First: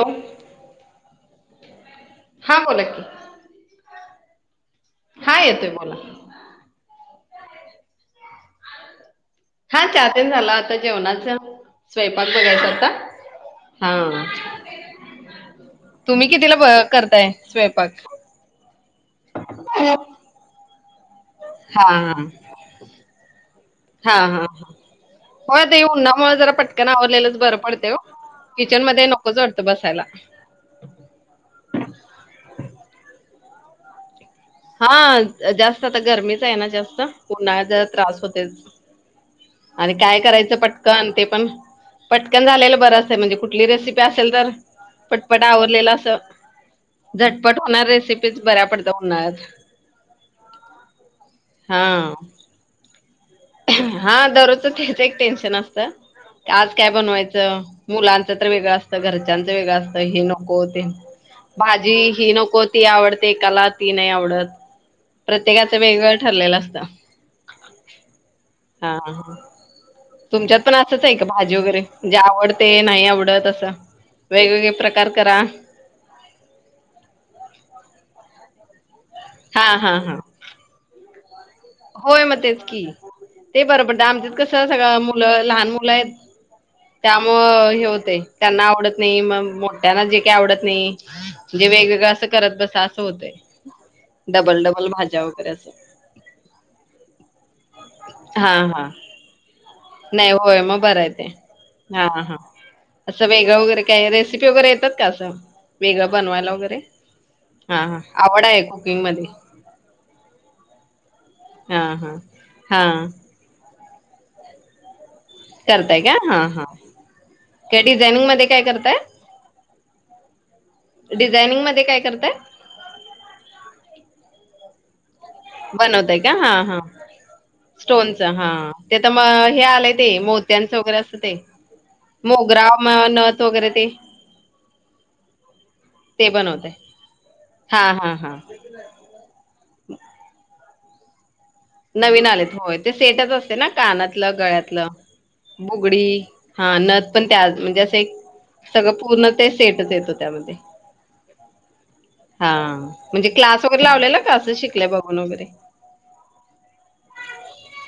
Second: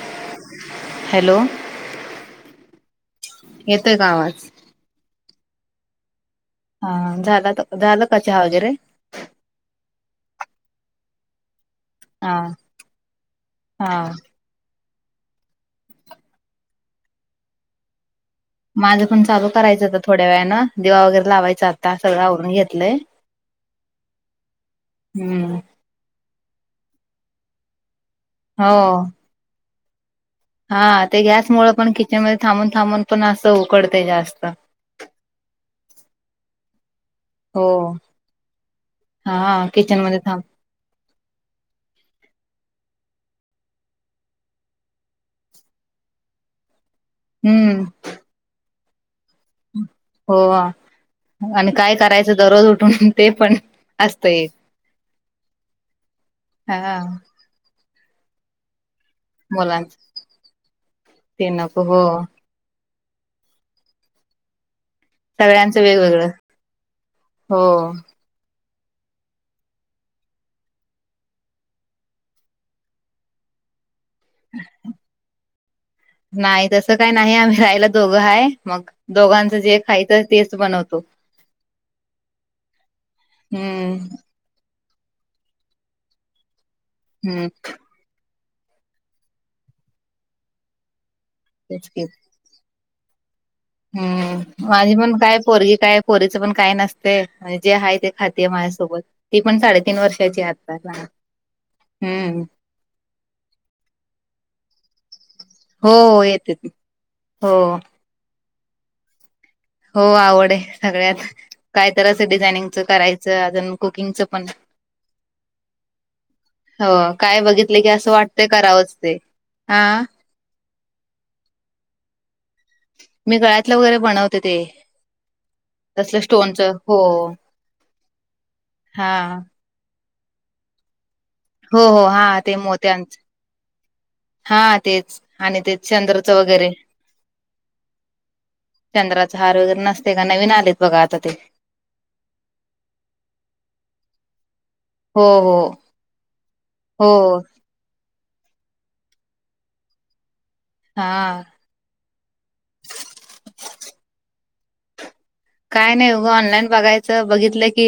Hello hello हा बोला की, येतोय का आवाज हा येतोय बोल, हा, झाला आता झालं का चहा वगैरे. हा, चाहा तेन झाला आता जेवणाच. हा स्वयंपाक बघायचा हा काही करता हा. तुम्ही कितीला ब करताय स्वयंपाक. माझं पण चालू करायचं होतं थोड्या वेळाने दिवा वगैरे लावायचा हा आता सगळं हा आवरून घेतलंय. हा हा, हो हम्म आता उन्हामुळे जरा पटकन आवरलेलंच बरं पडतेवो. हो किचन मध्ये नकोच वाटतं बसायला. हा ते गॅस मुळ पण किचनमध्ये थांबून थांबून पण असं उकडते जास्त. हा, जास्त आता गरमीच आहे ना जास्त पुन्हाळ हो ज त्रास होतेय. हा आणि किचन मध्ये काय थांब करायचं पटकनं ते पण! पटकन झालेलं बरंच आहे, म्हणजे कुठली रेसिपी असेल तर! पटपट आवरलेलं असं, झटपट हम्म होणार रेसिपीच बऱ्या पडद होणार! हो आणि काय हा करायचं दररोज उठून ते पण! हा असतं एक दररोज तेच एक टेन्शन असतं की आज काय हा बनवाय च मुलांच तर वेगळं असतं घर च्याच वेगळं असत मुलांच हे नको, ते ते नको भाजी हो ही नको ती आवडते एकाला, ती नाही आवडत प्रत्येकाचं सगळ्यांचं वेगळं वेगवेगळं ठरलेलं असतं. हो! हा हा! तुमच्यात पण असंच आहे, का भाजी वगैरे जे आवडते नाही आवडत असं. वेगवेगळे प्रकार करा. नाही तस काही नाही आम्ही राहायला दोघं आहे, मग दोघांचं हा जे हा हा खायचं ते च बनवतो. होय म तेच कि, ते बरं हम्म पडत आमच्यात कसं सगळं मुलं लहान मुलं आहेत. त्यामुळ हम्म हे होतयं त्यांना आवडत नही, म मोठ्यांना जे काही आवडत नही. म्हणजे तेच वेगवेगळं असं करत बसां, असं होतंय. डबल हूं डबल माझी पण भाज्या काय वगैरे पोरगी असं काय! पोरीच पण काय नसतयं अन जे आहे ते खातेयं हा हा माझ्यासोबत ती पण साडे नाही होय म बरं आहे ते हा हा! हम्म असं वेगळं वगैरे काय, रेसिपी वगैरे येतात का असं? हो वेगळ हो बनवायला येते ती वगैरे हो हा हा, आवड आहे कुकिंग मध्ये. हो आवड आहे सगळ्यात हा काय तर हा असं डिझायनिंगच हा करायचं, अजून कुकिंगचं पण. करताय का हा हा हो काय बघितले की असं डिझायनिंग मध्ये वाटतय काय करावंच करताय ते हा! डिझायनिंग मध्ये काय करताय? मी गळ्यातलं वगैरे बनवते ते! बनवते तसलं का हा स्टोनच हां हो स्टोनच हा ते त म हा हे आलंय! ते मोत्यांच वगैरे अस ते, हो हो हा ते मोगरा मोत्यांच नथ वगैरे ते हा तेच आणि ते ते चंद्रचं बनवतय वगैरे. हा हा हा! चंद्राचा हार वगैरे नसते का, नवीन आलेत बघा आता ते! नवीन आलेत होय ते सेटच असते ना कानातलं गळ्यातलं. हो हो बुगडी हा नथ हो पण त्यात म्हणजे असं एक. सगळं पूर्ण ते सेटच येतो त्यामध्ये. हा! हा म्हणजे क्लास वगैरे लावलेला का असंच शिकल्या बघून वगैरे. काय नही गं ऑनलाईन बघायचं बघितले की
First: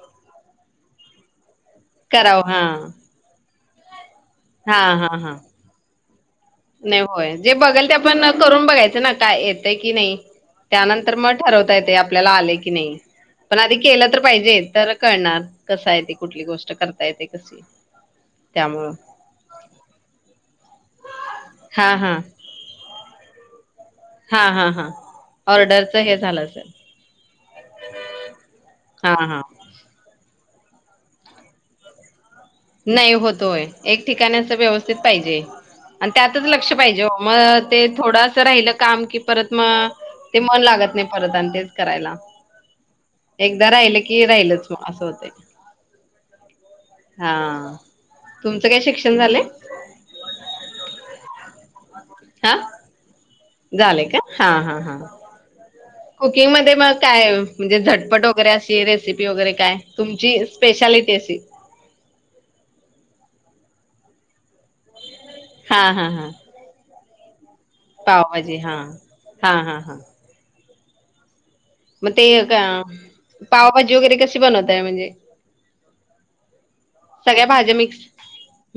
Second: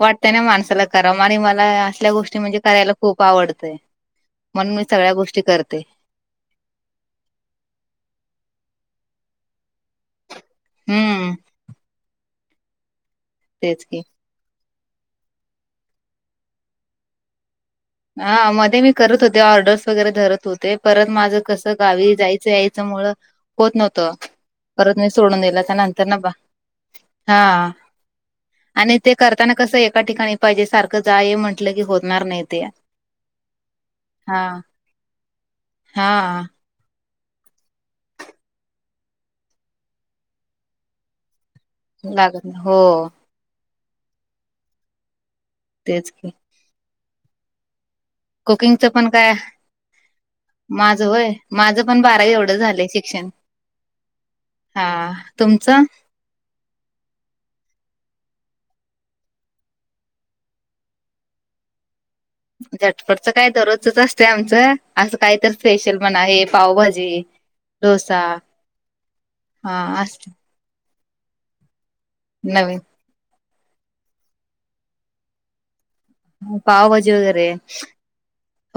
वाटतं ना माणसाला कराव आणि मला. तल्या गोष्टी करावं म्हणजे हा करायला खूप आवडतय, म्हणून मी सगळ्या गोष्टी करते. नही होय जे बघल ते आपण करून बघायचं ना काय ये त की नाही त्यानंतर म हम्म ठरवता येते आपल्याला आलंय की नही पन आता तेच की केल तरं पाहिजे तर कळणार कसा येते कुठली गोष्ट करता येते कशी. हा मध्ये मी त्यामुळं करत होते, ऑर्डर्स वगैरे धरत होते. परत माझ कसं हा गावी हा जायचं यायचं मुळ. होत नव्हत हा हा हा परत मी सोडून दिल, त्या ऑर्डरच नंतर हे बा झालं असेल हा! आणि हा ते हा करताना कसं एका ठिकाणी पाहिजे, सारखं जा ये म्हटलं की होणार नाही तेयां. नाही होत होय, एक ठिकाणी असं व्यवस्थित पाहिजे आणि हा त्यातच लक्ष पाहिजे ओ मग ते थोडं असं राहिलं काम की परत मग ते मन लागत नाही परत आणि ते लागत नाही हो एकदा राहिल की राहिलच मग असं होतंय तेच की हा तुमचं काय कुकिंगच पण शिक्षण काय झालंय माझ होय माझं पण बारावी एवढं झालंय शिक्षण झालय का, हा हा हा तुमचं कुकिंग मध्ये मग काय म्हणजे झटपट वगैरे अशी रेसिपी वगैरे काय तुमची स्पेशालिटी अशी झटपटच काय दररोजच असते आमचं असं काही तर हा स्पेशल हा पण हा आहे पावभाजी, डोसा पावभाजी हा हा असत मग ते का नवीन पावभाजी वगैरे कशी बनवताय म्हणजे- पावभाजी वगैरे सगळ्या भाज्या मिक्स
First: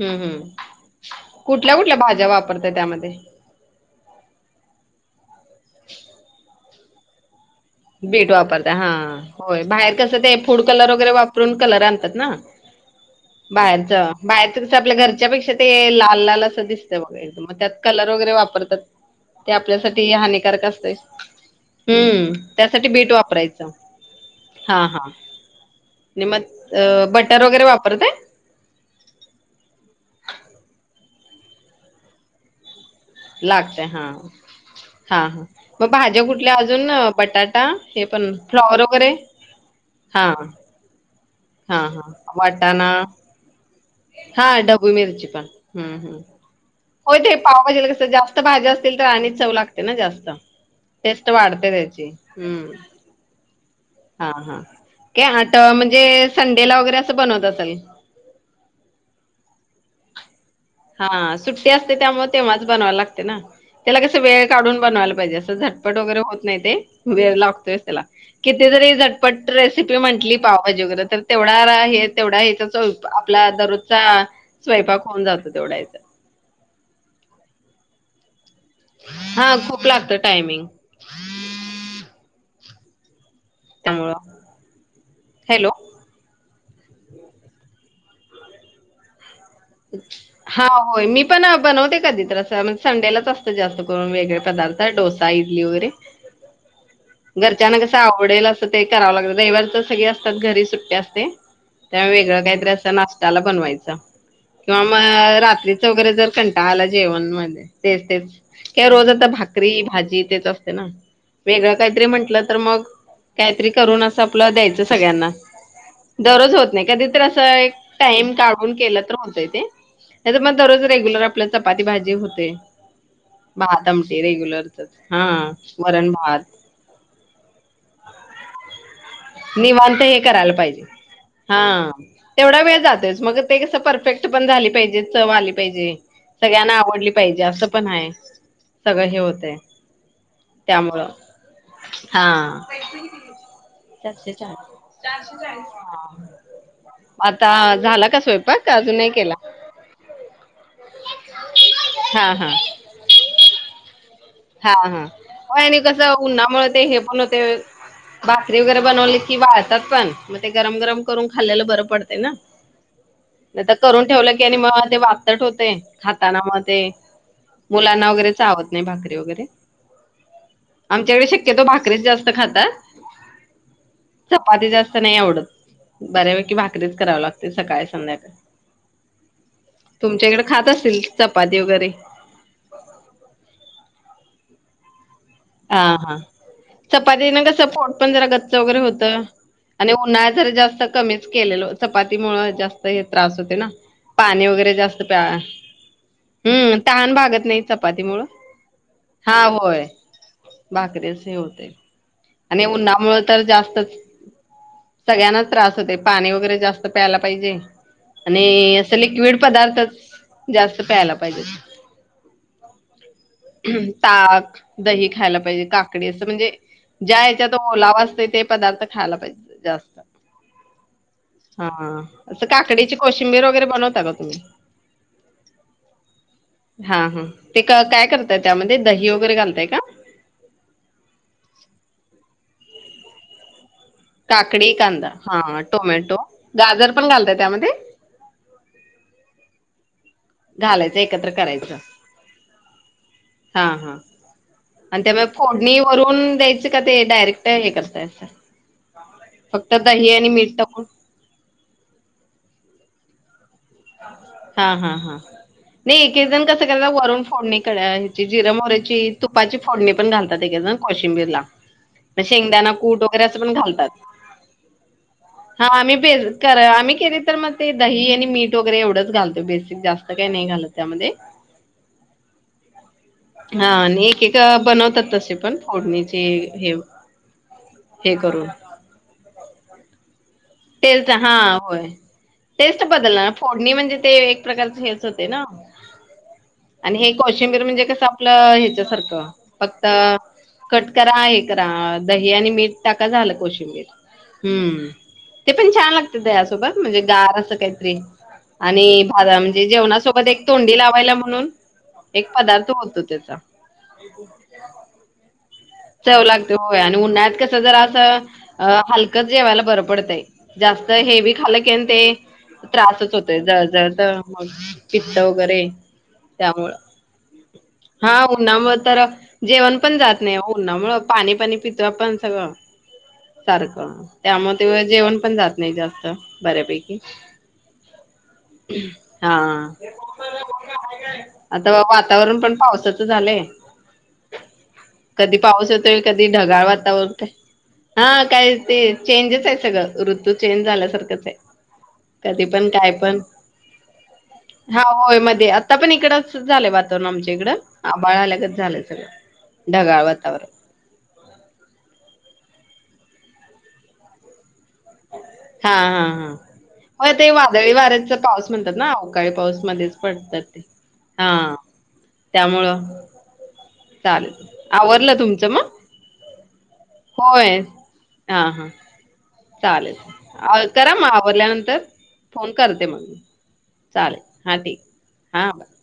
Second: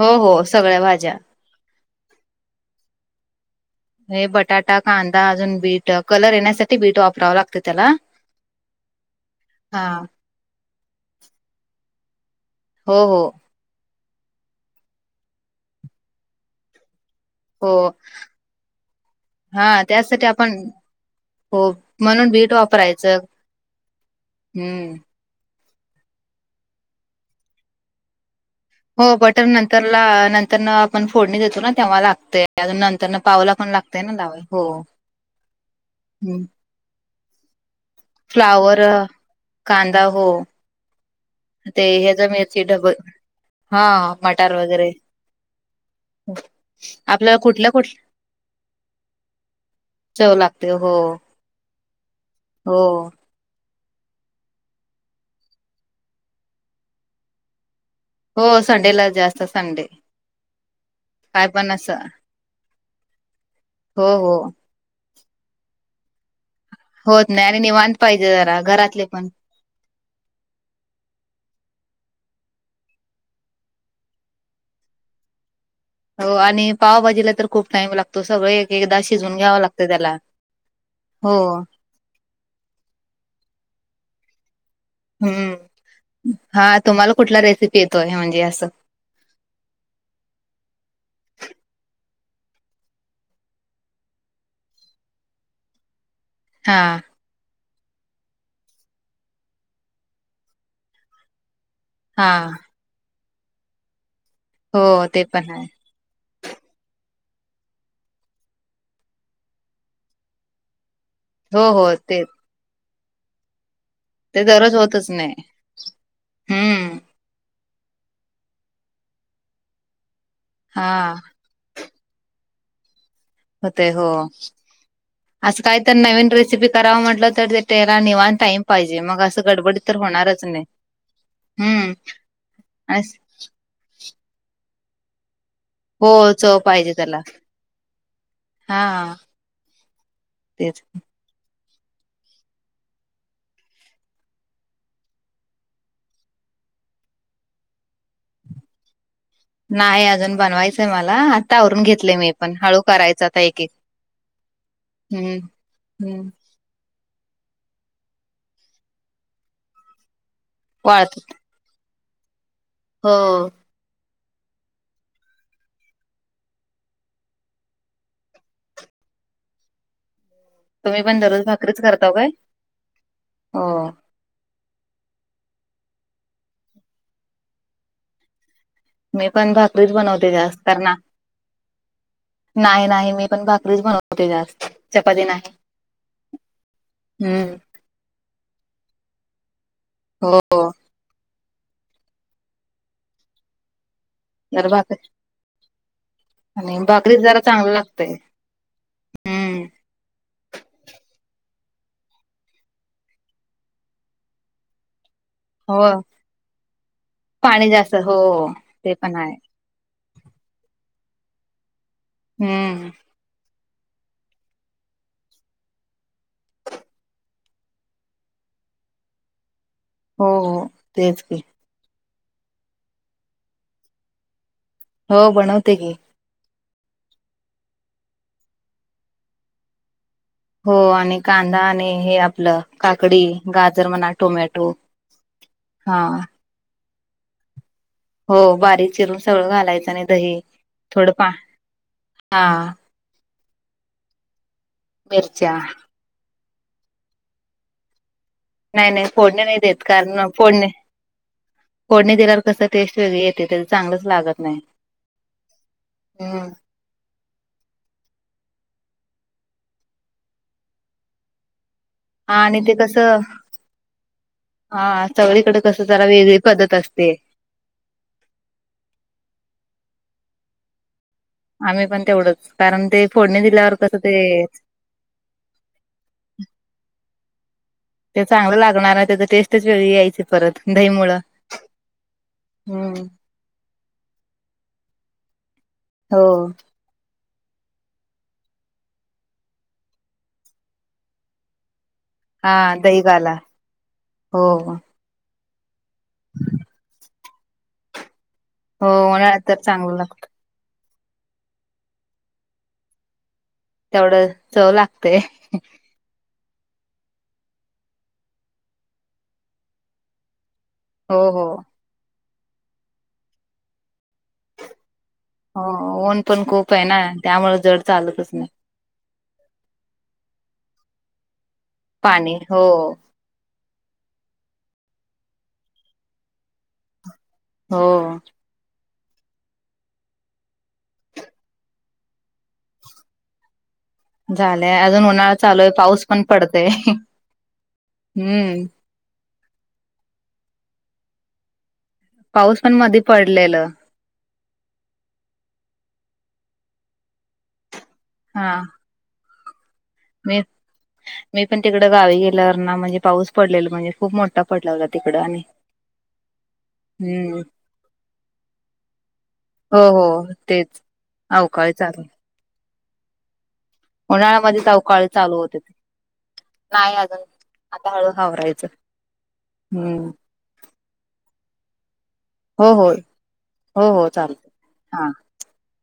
हो हो हम्म सगळ्या भाज्या- कुठल्या कुठल्या भाज्या वापरताय त्यामध्ये- हे बटाटा, कांदा अजून बीट कलर येण्यासाठी बीट वापरावं लागत. बीट वापरताय हा होय हा बाहेर कसं ते फूड कलर वगैरे वापरून कलर आणतात ना- हो हो बाहेरचं बाहेरच कसं आपल्या घरच्यापेक्षा ते लाल लाल असं दिसत बघै- मग त्यात हो कलर वगैरे वापरतात. ते हा आपल्यासाठी त्यासाठी आपण हानिकारक असतयं, हो म्हणून हम्म- बीट त्यासाठी बीट वापरायचं वापरायचं, हा हम्म. हा! आणि म अ बटर वगैरे वापरतय? हो बटर नंतर ला नंतर न आपण फोडणी देतो ना तेव्हा लागते अजून नंतर न- लागतय हा, हा हा मग भाज्या हम्म. कुठल्या अजून बटाट- का हे पण फ्लॉवर फ्लावर वगैरे.... कांदा हो हा- हा ते हा ह्याचा मिरची डब वाटाणा- हा हा मटार वगैरे ढबू मिरची पण हम्म हम्म- होय ते आपल्याला कुठल्या पावभाजीेला कुठल्या कसं जास्त भाज्या असतील तर आणि चव लागते ना जास्त- चव लागते हो टेस्ट वाढते त्याची, हम्म- हो हा हा के आट म्हणजे संडेला वगैरे असं बनवत असल. हो संडेलाच जास्त संडे- हा काय सुट्टी पण असते असं त्यामुळे तेव्हाच बनवायला लागते ना त्याला हो कस हो वेळ काढून बनवायला पाहिजे असं झट पट वगैरे होत नाही ते होत वेळ नाही आणि लागतोयच निवांत त्याला पाहिजे जरा किती जरी घरातले पण झटपट- रेसिपी म्हंटली पावभाजी वगैरे तर तेवढा रा हे तेवढा येतच आपला दरोजचा- स्वयंपाक होऊन जातो तेवढ्यायचा- हो आणि पावभाजीला तर खूप टाइम लागतो सगळं एक एकदा शिजून हा घ्यावं खूप लागतं त्याला- टायमिंग हो, - त्यामुळं हॅलो हम्म हा तुम्हाला कुठला रेसिपी येतोय म्हणजे असं- हा होय मी पण बनवते कधी तर असं म संडेलाच असतं जास्त करून वेगळे पदार्थ- त डोसा, इडली वगैरे- हा घरच्यांना कसं आवडेल असं ते करावं लागत रविवार तर सगळे असतात घरी सुट्टी असते. त्यावेगळं हां. काही तरी असं, नाश्ताला बनवायच‌ किंवा म हो ते पण आहे. रात्रीचं वगैरे जर कंटाळा आला जेवण मध्ये तेच तेच किंवा रोज आता भाकरी भाजी तेच असते ना? हो, वेगळं हो. काहीतरी ते म्हंटलं तर मग काहीतरी करूनच ते आपलं दररोज द्यायचं होतच सगळ्यांना नाही. दररोज होत नाही हम्म. कधी तर असं एक टाइम काढून केलं तर होतयं ते नाही मग दररोज हां. रेग्युलर आपल्या चपाती भाजी होतय भात होतंय हो. आमटी रेग्युलरली हा वरण, भात कराव म्हटलं तर ते त्याला निवांत टाईम पाहिजे मग आ निवांत हे करायला पाहिजे, हा हम्म. तेवढा वेळ अस जातोयच मग ते कसं परफेक्ट पण झाली पाहिजे, चव आली पाहीजे हो चव सगळ्यांना पाहिजे आवडली त्याला. पाहिजे असं पण हाय सगळं हां, हे होतय तेच. त्यामुळं, हा चारशे चाळीस? चारशे चाळीस आता झाला का स्वयंपाक, का अजून नाही केला? नाही अजून बनवायचंय मला आता आवरून घेतले, मी हा हा. पण हळू करायचं आता एक एक हा हा प आणि कसं उन्हामुळे ते हे पण होतय भाकरी वगैरे बनवली की वाळतात पण, मग ते गरम गरम वाळत करून खाल्लेलं बरं पडतय ना? हो नायी तर करून ठेवलं की आणि मग ते वातट होतय खाताना म ते मुलांना वगैरे चावत नाही, भाकरी वगैरे तुम्ही पण आमच्याकडे दररोज शक्यतो भाकरीच करताव काय? जास्त खातात हो. चपाती जास्त नाही आवडत बऱ्यापैकी भाकरीच करावं लागते सकाळ संध्याकाळ मी पण भाकरीच बनवते जास्त खात कारण ना असतील चपाती वगैरे नाही नाही मी पण भाकरीच बनवते जास्त, चपाती नाही हा हा चपाती ना कसं हम्म पोट पण जरा गच्च वगैरे होत आणि उन्हाळ्या हो जर जास्त कमीच केलेल चपाती मुळं जास्त हे त्रास होते ना? पाणी जर वगैरे जास्त भाकरी प्या, आणि हम्म तहान भाकरीच जरा भागत नायी चांगलं चपाती लागतय मुळं हा, हम्म होय भाकरीच हे होतय आणि उन्हामुळं तर जास्तच सगळ्यांनाच त्रास हो होतय पाणी वगैरे जास्त प्यायला पाहिजे पाणी जास्त हो आणि ते असं पण आहे लिक्विड पदार्थच जास्त प्यायला पाहिजेत हम्म ताक, दही, खायला पाहिजे काकडी असं म्हणजे ज्या ह्याच्यात ओलावा असत ते पदार्थ खायला पाहिजे जास्त हो, हो, तेच की हा असं काकडीची कोशिंबीर वगैरे बनवता का तुम्ही? हो, बनवते की हा हा ते काय करताय, त्यामध्ये दही वगैरे घालताय का? हो आणि कांदा आणि हे आपलं काकडी, गाजर म्हणा टोमॅटो काकडी, कांदा, हा हा टोमॅटो, गाजर पण घालतय त्यामध्ये? हो बारीक चिरून सगळं घालायचं, आणि दही घालायचं थोडं पा एकत्र करायचं हा हा हा आणि त्यामधे मिरच्या फोडणी करून द्यायचं का? ते डायरेक्ट हे करताय आता नाही नाही फोडणी नाय देत कारण फोडणी टाकून फोडणी दिल्यावर कसं टेस्ट वेगळी येत्या तेच हा हा हा नाही एकएक जण हम्म. कस. त्याला वरून फोडणी क ह्याची जिर मोऱ्याची तुपाची फोडणी पण घालत्यात एकएक जण कोशिंबीरला. [unintelligible] म शेंगदाना ते कूट कसं वगैरे असं पण घालतात. हा सगळीकडे हा कसं आम्ही जरा बी वेगळी कर पद्धत आम्ही असते. केली तर मग. ते दही आणि मीठ वगैरे एवढंच घालतोय बेसिक जास्त काही नाही घालत त्यामध्ये. आम्ही पण तेवढंच कारण ते फोडणी हा दिल्यावर कसं आणि एक एक ते बनवत्यात तसे पण. फडणीचे हे. हे ते करून. चांगलं लागणार हाय त्याचा टेस्टच वेगळी यायची परत. दही टेस्ट मुळ. हा होय टेस्ट हम्म. बदलनार फोडणी म्हणजे ते एक प्रकारचे हेच होतय ना. हो. आणि हे कॉशिंबीर म्हणजे कसं आपलं ह्याच्यासारखं फक्त कट करा हे. करा दही आणि हा मीठ दही टाका झालं काला कोशिंबीर हो हम. ते पण छान लागत दह्यासोबत म्हणजे गार आस काहीतरी. आणि हो भा उन्हाळ्यात तर म्हणजे चांगलं जेवणा लागत सोबत एक तोंडी लावायला म्हणून एक पदार्थ होतो त्याचा. तेवढं चव लागतय चव लागतय व्हय आणि उन्हाळ्यात कसं जरा असं हलकंच जेवायला बरं पडतय जास्त जर हो हेवी हो. खाल आणि ते त्रासच होतोय जळजळत मग पित्त वगैरे हो ऊन पण त्यामुळ खूप आहे ना त्यामुळे जड हा चालतच नाही उन्हामुळ तर जेवण पण जात नाही ओ उन्हामुळ पाणी पाणी पितोय आपण पाणी सगळं हो. सारखं त्यामुळ ते जेवण पण जात नाही जास्त बऱ्यापैकी हो हा आता वातावरण पण पावसाचं झालंय झालंय अजून [inaudible] कधी पाऊस आहे येतोय पण कधी ढगाळ पडतय वातावरण हा काय हम्म. ते चेंजच आहे सगळं ऋतू चेंज झाल्यासारखंच हाय कधी पाऊस पण काय मध्ये पण पडलेलं हा होय मध्ये आता पण इकड असंच झालंय वातावरण आमच्या इकडं आभाळ आल्यागत झालंय सगळं ढगाळ वातावरण नय मी पण तिकडं गावी गेल्यावर ना म्हणजे पाऊस पडलेल म्हणजे खूप मोठा पडला होता तिकडं आणि हा हा हा होय ते हम्म वादळी वाऱ्याचा पाऊस म्हणत्यात ना अवकाळी पाऊस हो मध्येच हो पडतात ते तेच हा अवकाळी चालू हाय त्यामुळं चालल उन्हाळ्यामध्येच अवकाळी आवरलं चालू तुमचं होते म नाही अजून होय आता हळू हां हां हावरायचं हम्म चालेल करा म आवरल्या नंतर फोन हो करते हो म मी हो हो चालेल चालत हा ठीक हा बरं